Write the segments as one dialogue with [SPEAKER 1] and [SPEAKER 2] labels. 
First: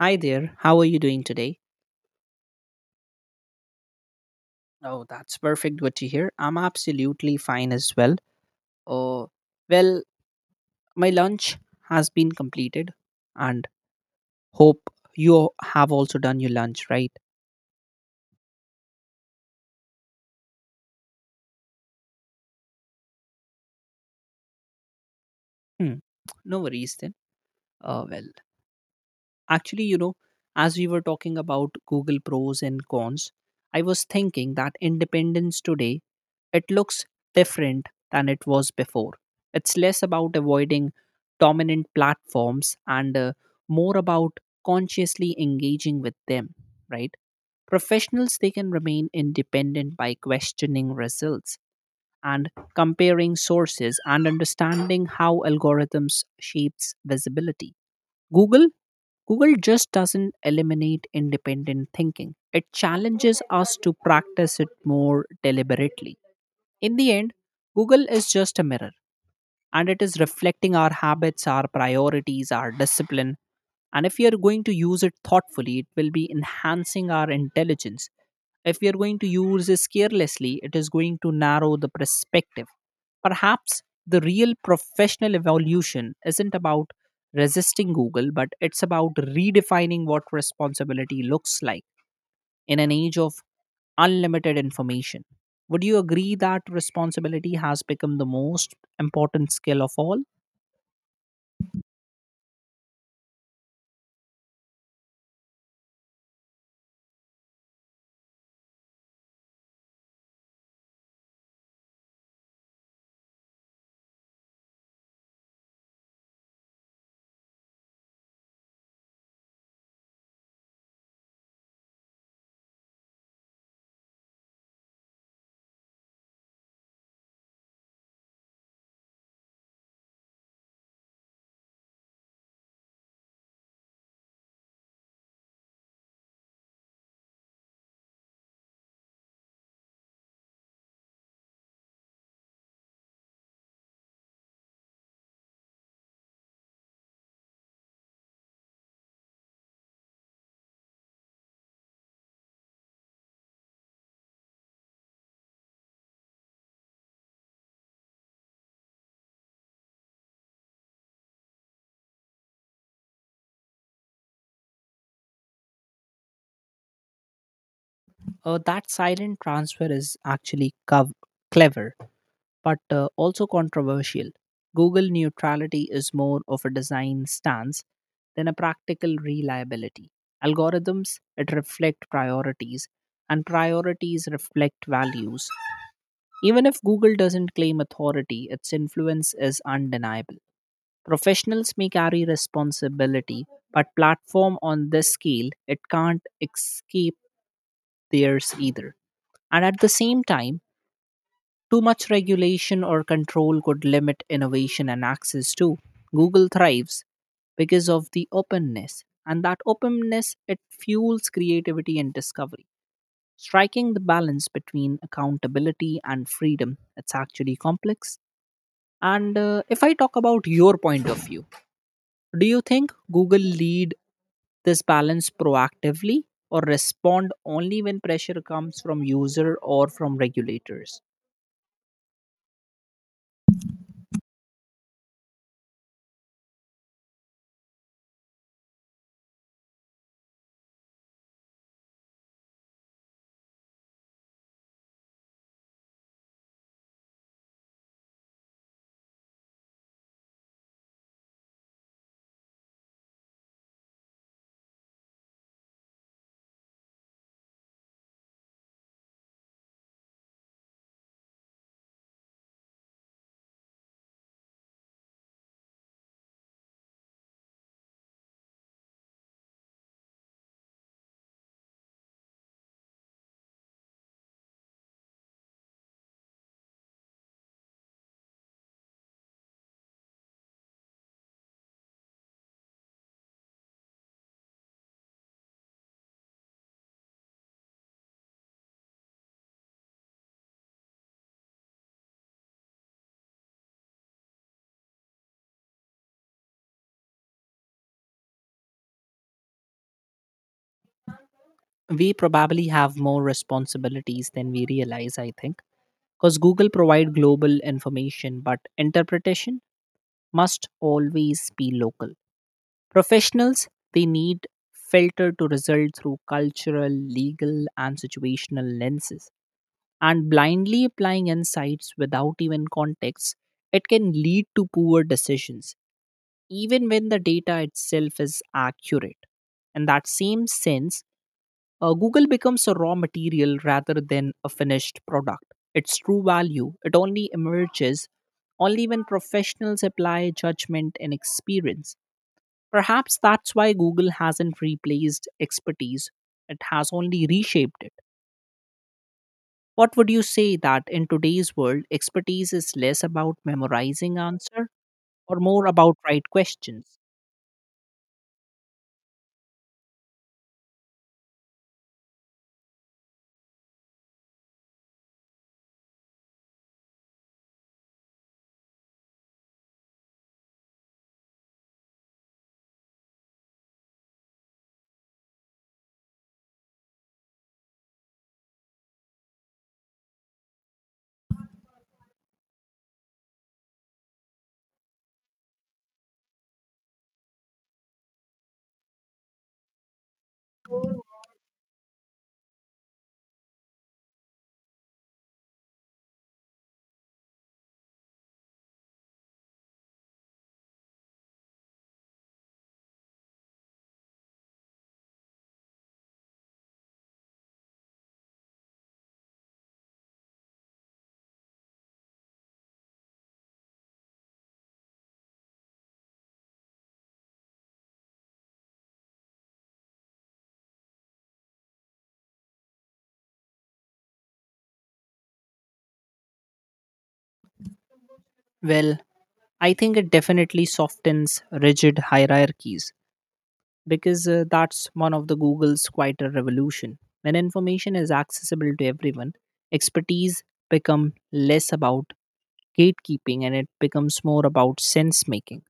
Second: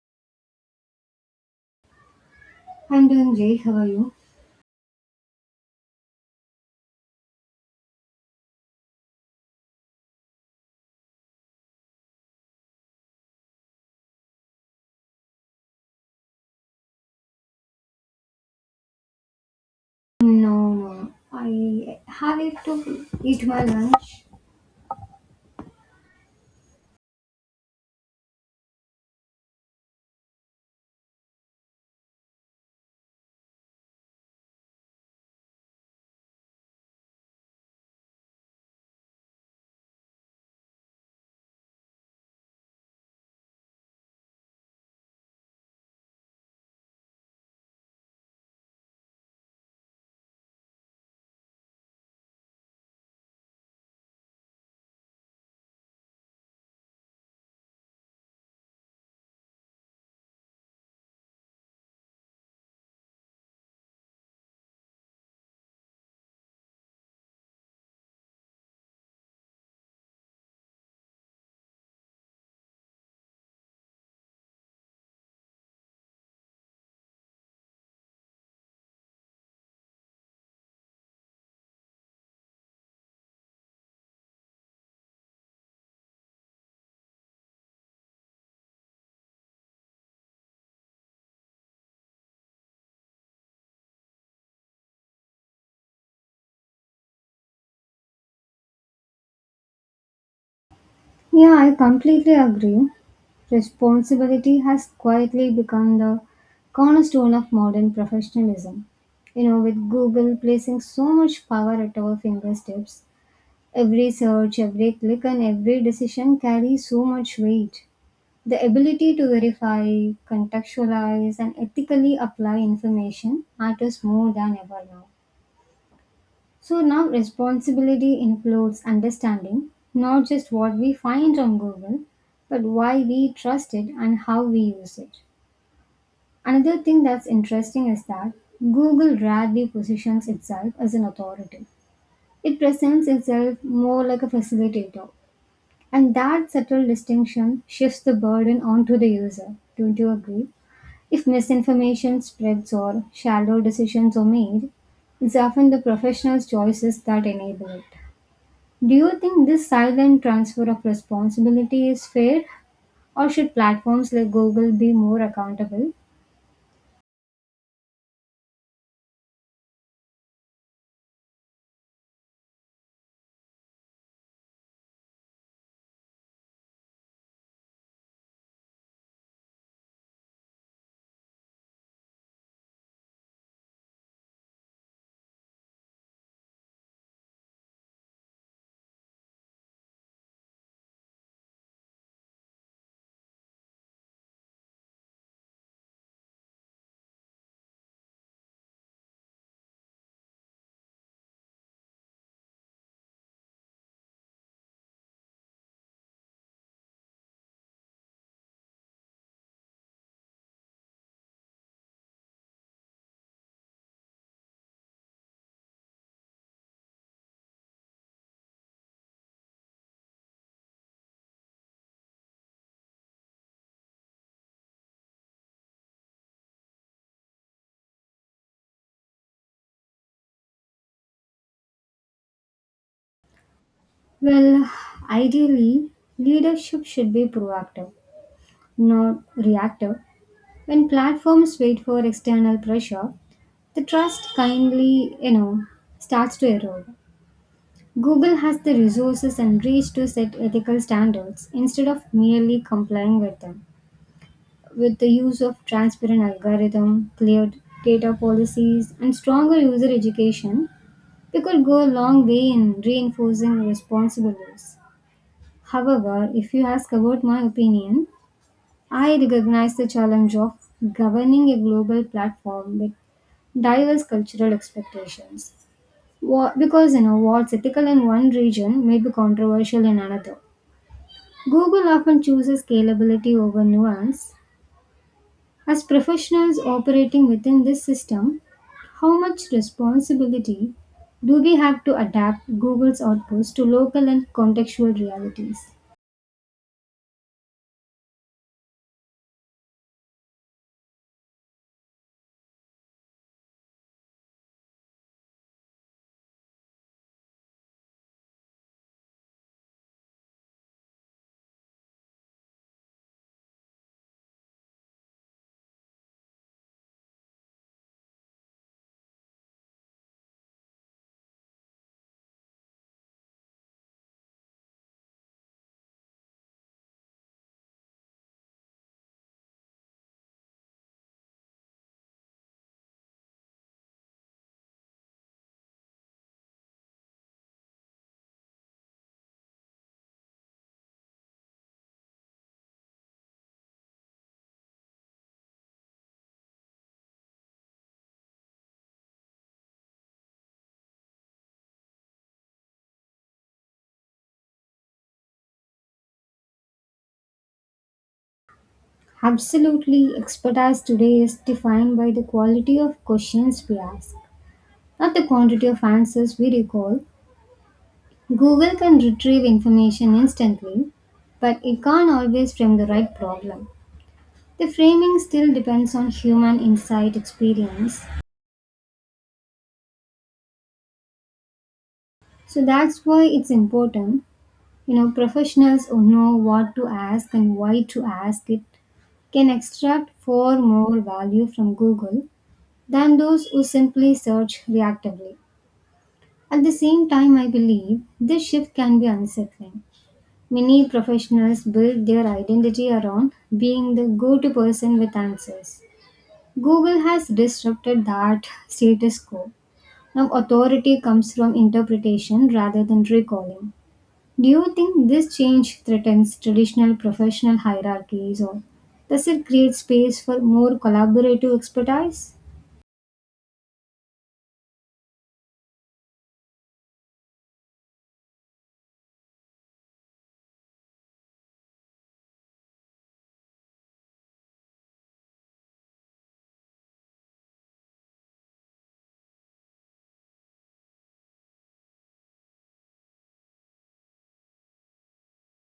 [SPEAKER 1] Hi there, how are you doing today?
[SPEAKER 2] I'm doing great. How are you?
[SPEAKER 1] Oh, that's perfect. Good to hear. I'm absolutely fine as well. Oh, well, my lunch has been completed, and hope you have also done your lunch, right?
[SPEAKER 2] No, no. I have it to eat my lunch.
[SPEAKER 1] Hmm. No worries then. Uh, well, Actually, you know, as we were talking about Google pros and cons, I was thinking that independence today, it looks different than it was before. It's less about avoiding dominant platforms and more about consciously engaging with them, right? Professionals they can remain independent by questioning results and comparing sources and understanding how algorithms shapes visibility. Google Google just doesn't eliminate independent thinking. It challenges us to practice it more deliberately. In the end, Google is just a mirror and it is reflecting our habits, our priorities, our discipline. And if we are going to use it thoughtfully, it will be enhancing our intelligence. If we are going to use this carelessly, it is going to narrow the perspective. Perhaps the real professional evolution isn't about resisting Google, but it's about redefining what responsibility looks like in an age of unlimited information. Would you agree that responsibility has become the most important skill of all?
[SPEAKER 2] Yeah, I completely agree. Responsibility has quietly become the cornerstone of modern professionalism. You know, with Google placing so much power at our fingertips, every search, every click, and every decision carries so much weight. The ability to verify, contextualize, and ethically apply information matters more than ever now. So now responsibility includes understanding not just what we find on Google, but why we trust it and how we use it. Another thing that's interesting is that Google rarely positions itself as an authority. It presents itself more like a facilitator. And that subtle distinction shifts the burden onto the user. Don't you agree? If misinformation spreads or shallow decisions are made, it's often the professional's choices that enable it. Do you think this silent transfer of responsibility is fair, or should platforms like Google be more accountable?
[SPEAKER 1] That silent transfer is actually clever, but also controversial. Google neutrality is more of a design stance than a practical reliability. Algorithms it reflect priorities, and priorities reflect values. Even if Google doesn't claim authority, its influence is undeniable. Professionals may carry responsibility, but platform on this scale, it can't escape theirs either. And at the same time, too much regulation or control could limit innovation and access too. Google thrives because of the openness, and that openness it fuels creativity and discovery. Striking the balance between accountability and freedom, it's actually complex. And if I talk about your point of view, do you think Google lead this balance proactively or respond only when pressure comes from user or from regulators?
[SPEAKER 2] Well, ideally, leadership should be proactive, not reactive. When platforms wait for external pressure, the trust kindly, you know, starts to erode. Google has the resources and reach to set ethical standards instead of merely complying with them. With the use of transparent algorithm, clear data policies, and stronger user education, we could go a long way in reinforcing responsible use. However, if you ask about my opinion, I recognize the challenge of governing a global platform with diverse cultural expectations. Because you know what's ethical in one region may be controversial in another. Google often chooses scalability over nuance. As professionals operating within this system, how much responsibility do we have to adapt Google's outputs to local and contextual realities?
[SPEAKER 1] We probably have more responsibilities than we realize, I think, because Google provide global information, but interpretation must always be local. Professionals, they need filter to result through cultural, legal, and situational lenses, and blindly applying insights without even context, it can lead to poor decisions, even when the data itself is accurate. In that same sense, Google becomes a raw material rather than a finished product. Its true value, it only emerges only when professionals apply judgment and experience. Perhaps that's why Google hasn't replaced expertise, it has only reshaped it. What would you say that in today's world, expertise is less about memorizing answer or more about right questions?
[SPEAKER 2] Absolutely, expertise today is defined by the quality of questions we ask, not the quantity of answers we recall. Google can retrieve information instantly, but it can't always frame the right problem. The framing still depends on human insight experience, so that's why it's important. You know, professionals who know what to ask and why to ask it can extract far more value from Google than those who simply search reactively. At the same time, I believe this shift can be unsettling. Many professionals build their identity around being the go to person with answers. Google has disrupted that status quo. Now, authority comes from interpretation rather than recalling. Do you think this change threatens traditional professional hierarchies or does it create space for more collaborative expertise?
[SPEAKER 1] Well, I think it definitely softens rigid hierarchies because that's one of the Google's quite a revolution. When information is accessible to everyone, expertise become less about gatekeeping and it becomes more about sense making.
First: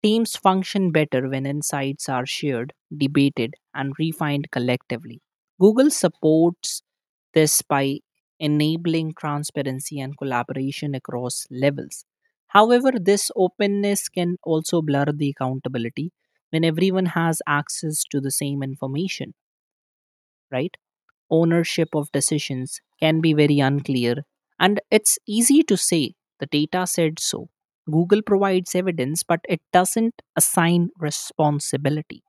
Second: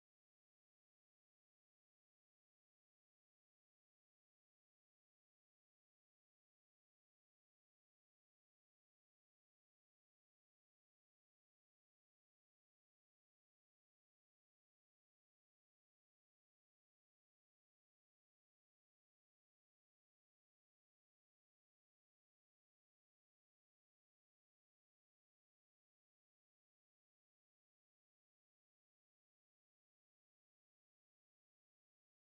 [SPEAKER 1] Teams function better when insights are shared, debated, and refined collectively. Google supports this by enabling transparency and collaboration across levels. However, this openness can also blur the accountability when everyone has access to the same information, right? Ownership of decisions can be very unclear, and it's easy to say the data said so. Google provides evidence, but it doesn't assign responsibility.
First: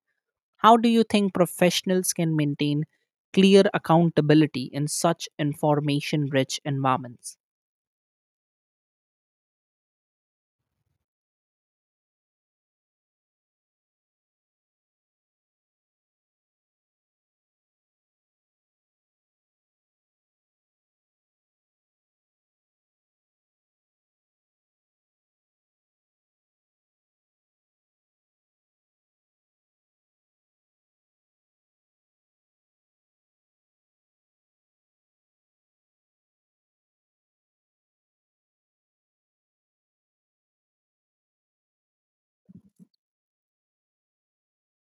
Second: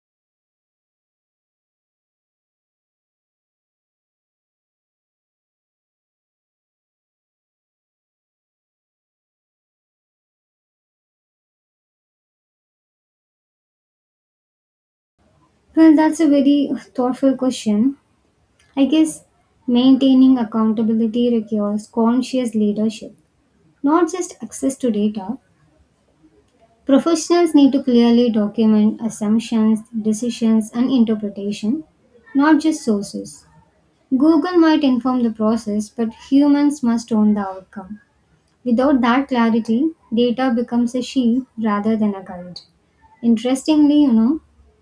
[SPEAKER 1] How do you think professionals can maintain clear accountability in such information rich environments?
[SPEAKER 2] Well, that's a very thoughtful question. I guess maintaining accountability requires conscious leadership, not just access to data. Professionals need to clearly document assumptions, decisions, and interpretation, not just sources. Google might inform the process, but humans must own the outcome. Without that clarity, data becomes a shield rather than a guide. Interestingly, you know,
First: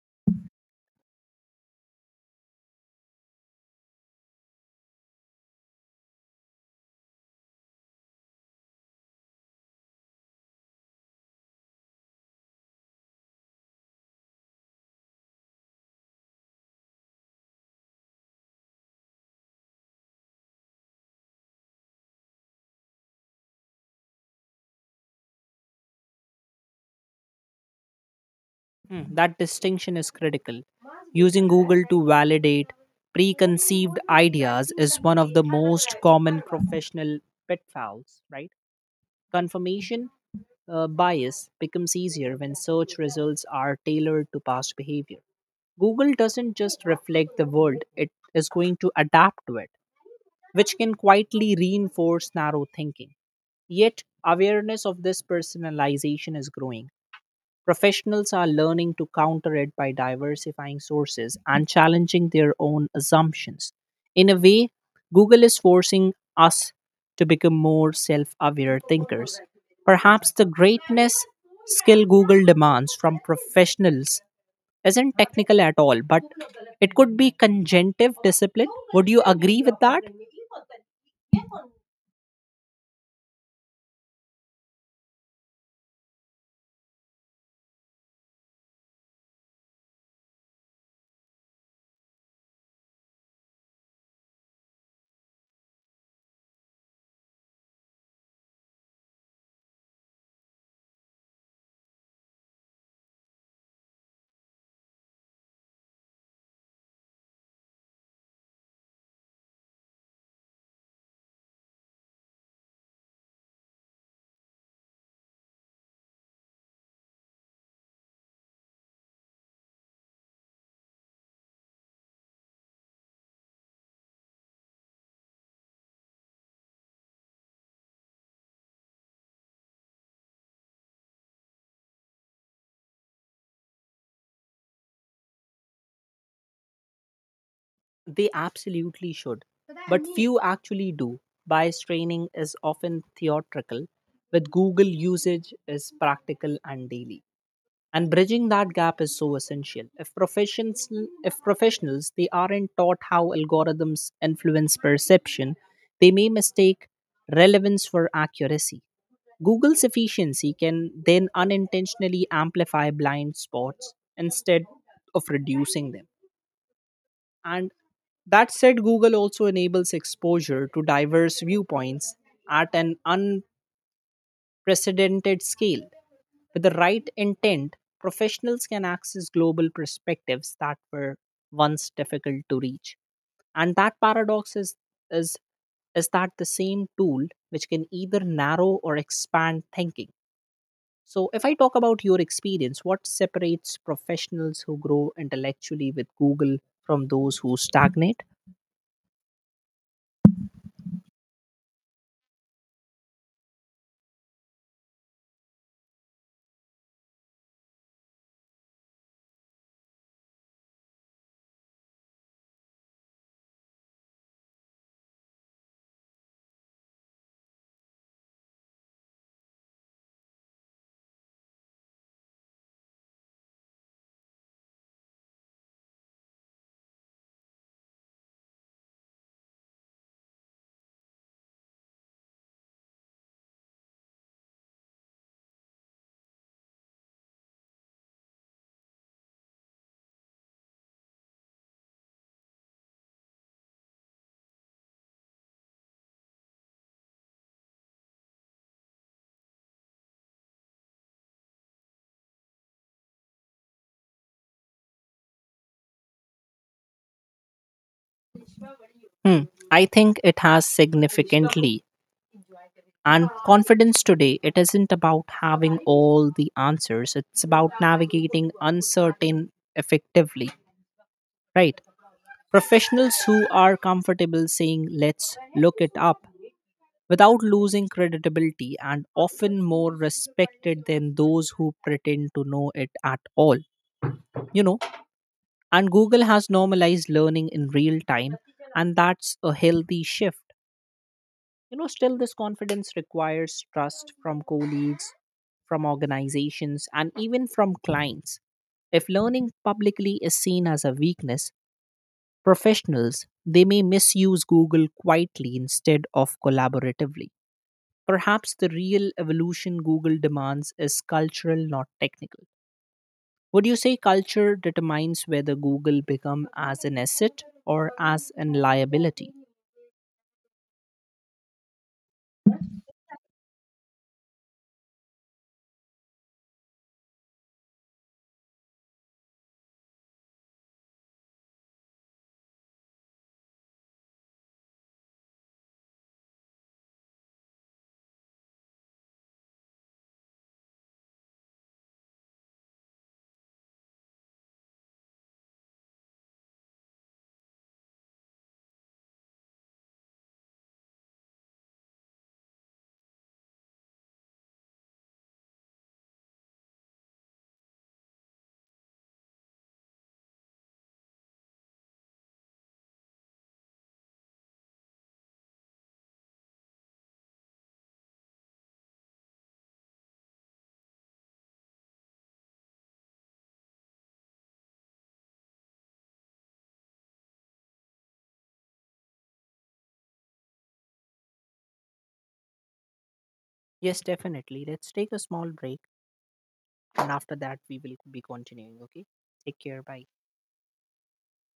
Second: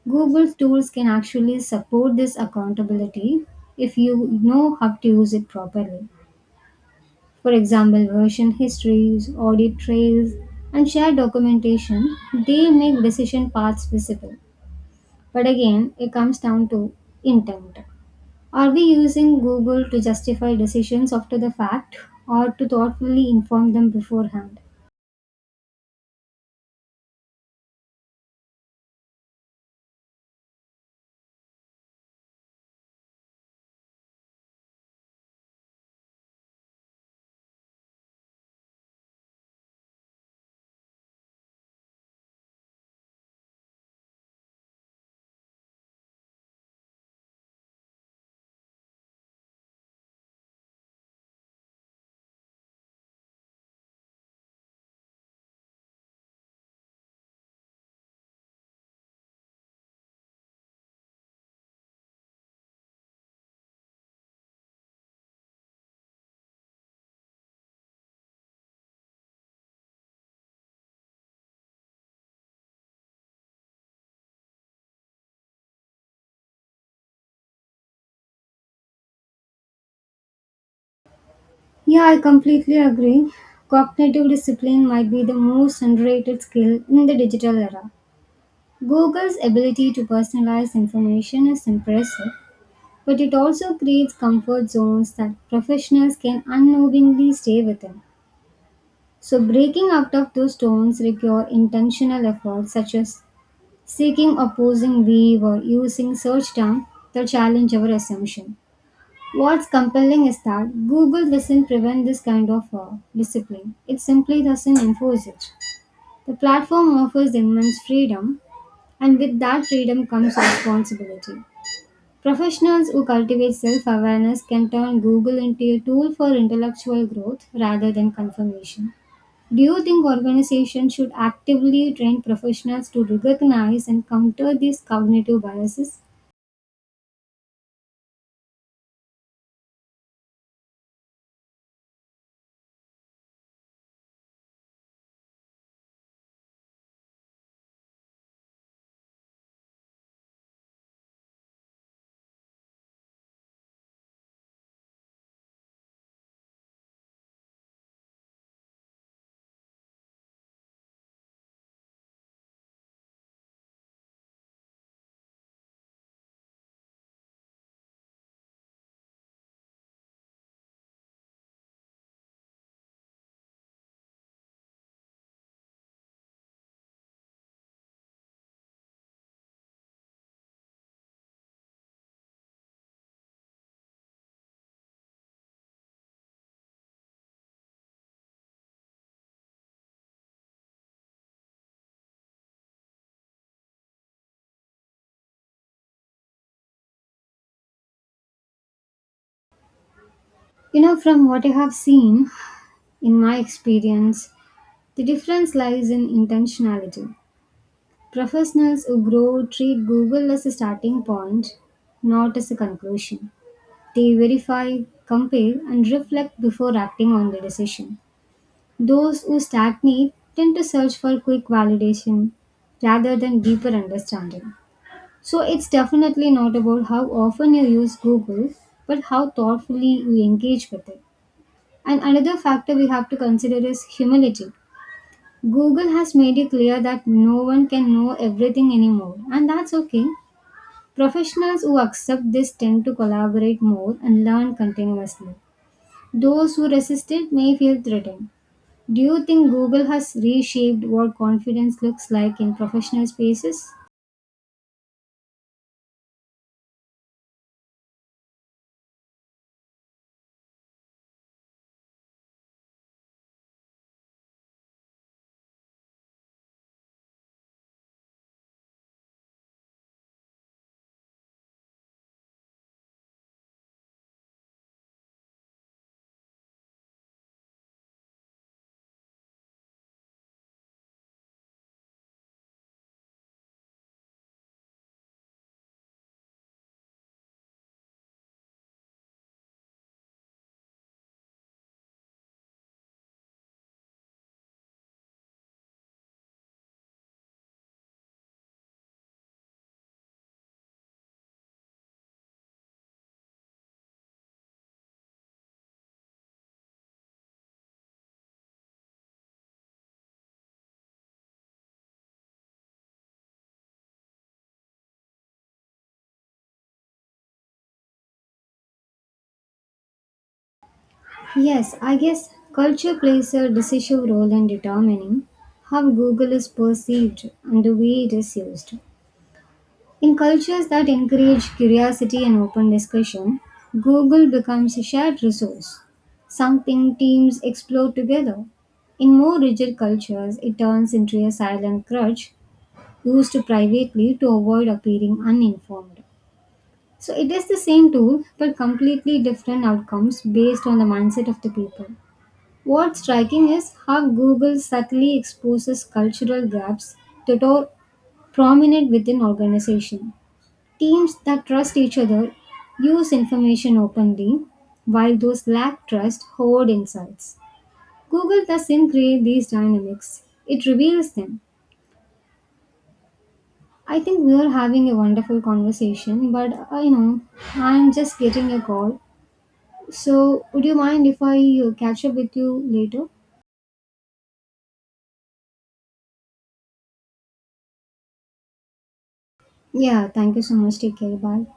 [SPEAKER 2] Google's tools can actually support this accountability if you know how to use it properly. For example, version histories, audit trails, and shared documentation, they make decision paths visible. But again, it comes down to intent. Are we using Google to justify decisions after the fact or to thoughtfully inform them beforehand?
[SPEAKER 1] Hmm, that distinction is critical. Using Google to validate preconceived ideas is one of the most common professional pitfalls, right? Confirmation bias becomes easier when search results are tailored to past behavior. Google doesn't just reflect the world, it is going to adapt to it, which can quietly reinforce narrow thinking. Yet, awareness of this personalization is growing. Professionals are learning to counter it by diversifying sources and challenging their own assumptions. In a way, Google is forcing us to become more self aware thinkers. Perhaps the greatness skill Google demands from professionals isn't technical at all, but it could be conjunctive discipline. Would you agree with that?
[SPEAKER 2] Yeah, I completely agree. Cognitive discipline might be the most underrated skill in the digital era. Google's ability to personalize information is impressive, but it also creates comfort zones that professionals can unknowingly stay within. So, breaking out of those zones require intentional efforts, such as seeking opposing view or using search terms that challenge our assumption. What's compelling is that Google doesn't prevent this kind of discipline, it simply doesn't enforce it. The platform offers immense freedom, and with that freedom comes responsibility. Professionals who cultivate self awareness can turn Google into a tool for intellectual growth rather than confirmation. Do you think organizations should actively train professionals to recognize and counter these cognitive biases?
[SPEAKER 1] They absolutely should, but few actually do. Bias training is often theatrical, with Google usage is practical and daily. And bridging that gap is so essential. If professionals, they aren't taught how algorithms influence perception, they may mistake relevance for accuracy. Google's efficiency can then unintentionally amplify blind spots instead of reducing them. And that said, Google also enables exposure to diverse viewpoints at an unprecedented scale. With the right intent, professionals can access global perspectives that were once difficult to reach. And that paradox is, is, is that the same tool which can either narrow or expand thinking. So, if I talk about your experience, what separates professionals who grow intellectually with Google from those who stagnate?
[SPEAKER 2] You know, from what I have seen in my experience, the difference lies in intentionality. Professionals who grow treat Google as a starting point, not as a conclusion. They verify, compare, and reflect before acting on the decision. Those who stagnate tend to search for quick validation rather than deeper understanding. So it's definitely not about how often you use Google, but how thoughtfully you engage with it. And another factor we have to consider is humility. Google has made it clear that no one can know everything anymore, and that's okay. Professionals who accept this tend to collaborate more and learn continuously. Those who resist it may feel threatened. Do you think Google has reshaped what confidence looks like in professional spaces?
[SPEAKER 1] Hmm. I think it has significantly. And confidence today, it isn't about having all the answers, it's about navigating uncertain effectively, right? Professionals who are comfortable saying, let's look it up without losing credibility and often more respected than those who pretend to know it at all, you know? And Google has normalized learning in real time, and that's a healthy shift. Still, this confidence requires trust from colleagues, from organizations, and even from clients. If learning publicly is seen as a weakness, professionals they may misuse Google quietly instead of collaboratively. Perhaps the real evolution Google demands is cultural, not technical. Would you say culture determines whether Google become as an asset or as an liability?
[SPEAKER 2] Yes, I guess culture plays a decisive role in determining how Google is perceived and the way it is used. In cultures that encourage curiosity and open discussion, Google becomes a shared resource, something teams explore together. In more rigid cultures, it turns into a silent crutch used privately to avoid appearing uninformed. So it is the same tool but completely different outcomes based on the mindset of the people. What's striking is how Google subtly exposes cultural gaps that are prominent within organization. Teams that trust each other use information openly, while those lack trust hoard insights. Google doesn't create these dynamics; it reveals them. I think we are having a wonderful conversation, but I know I'm just getting a call. So, would you mind if I catch up with you later?
[SPEAKER 1] Yes, definitely. Let's take a small break and after that we will be continuing. Okay, take care, bye.
[SPEAKER 2] Yeah, thank you so much. Take care. Bye.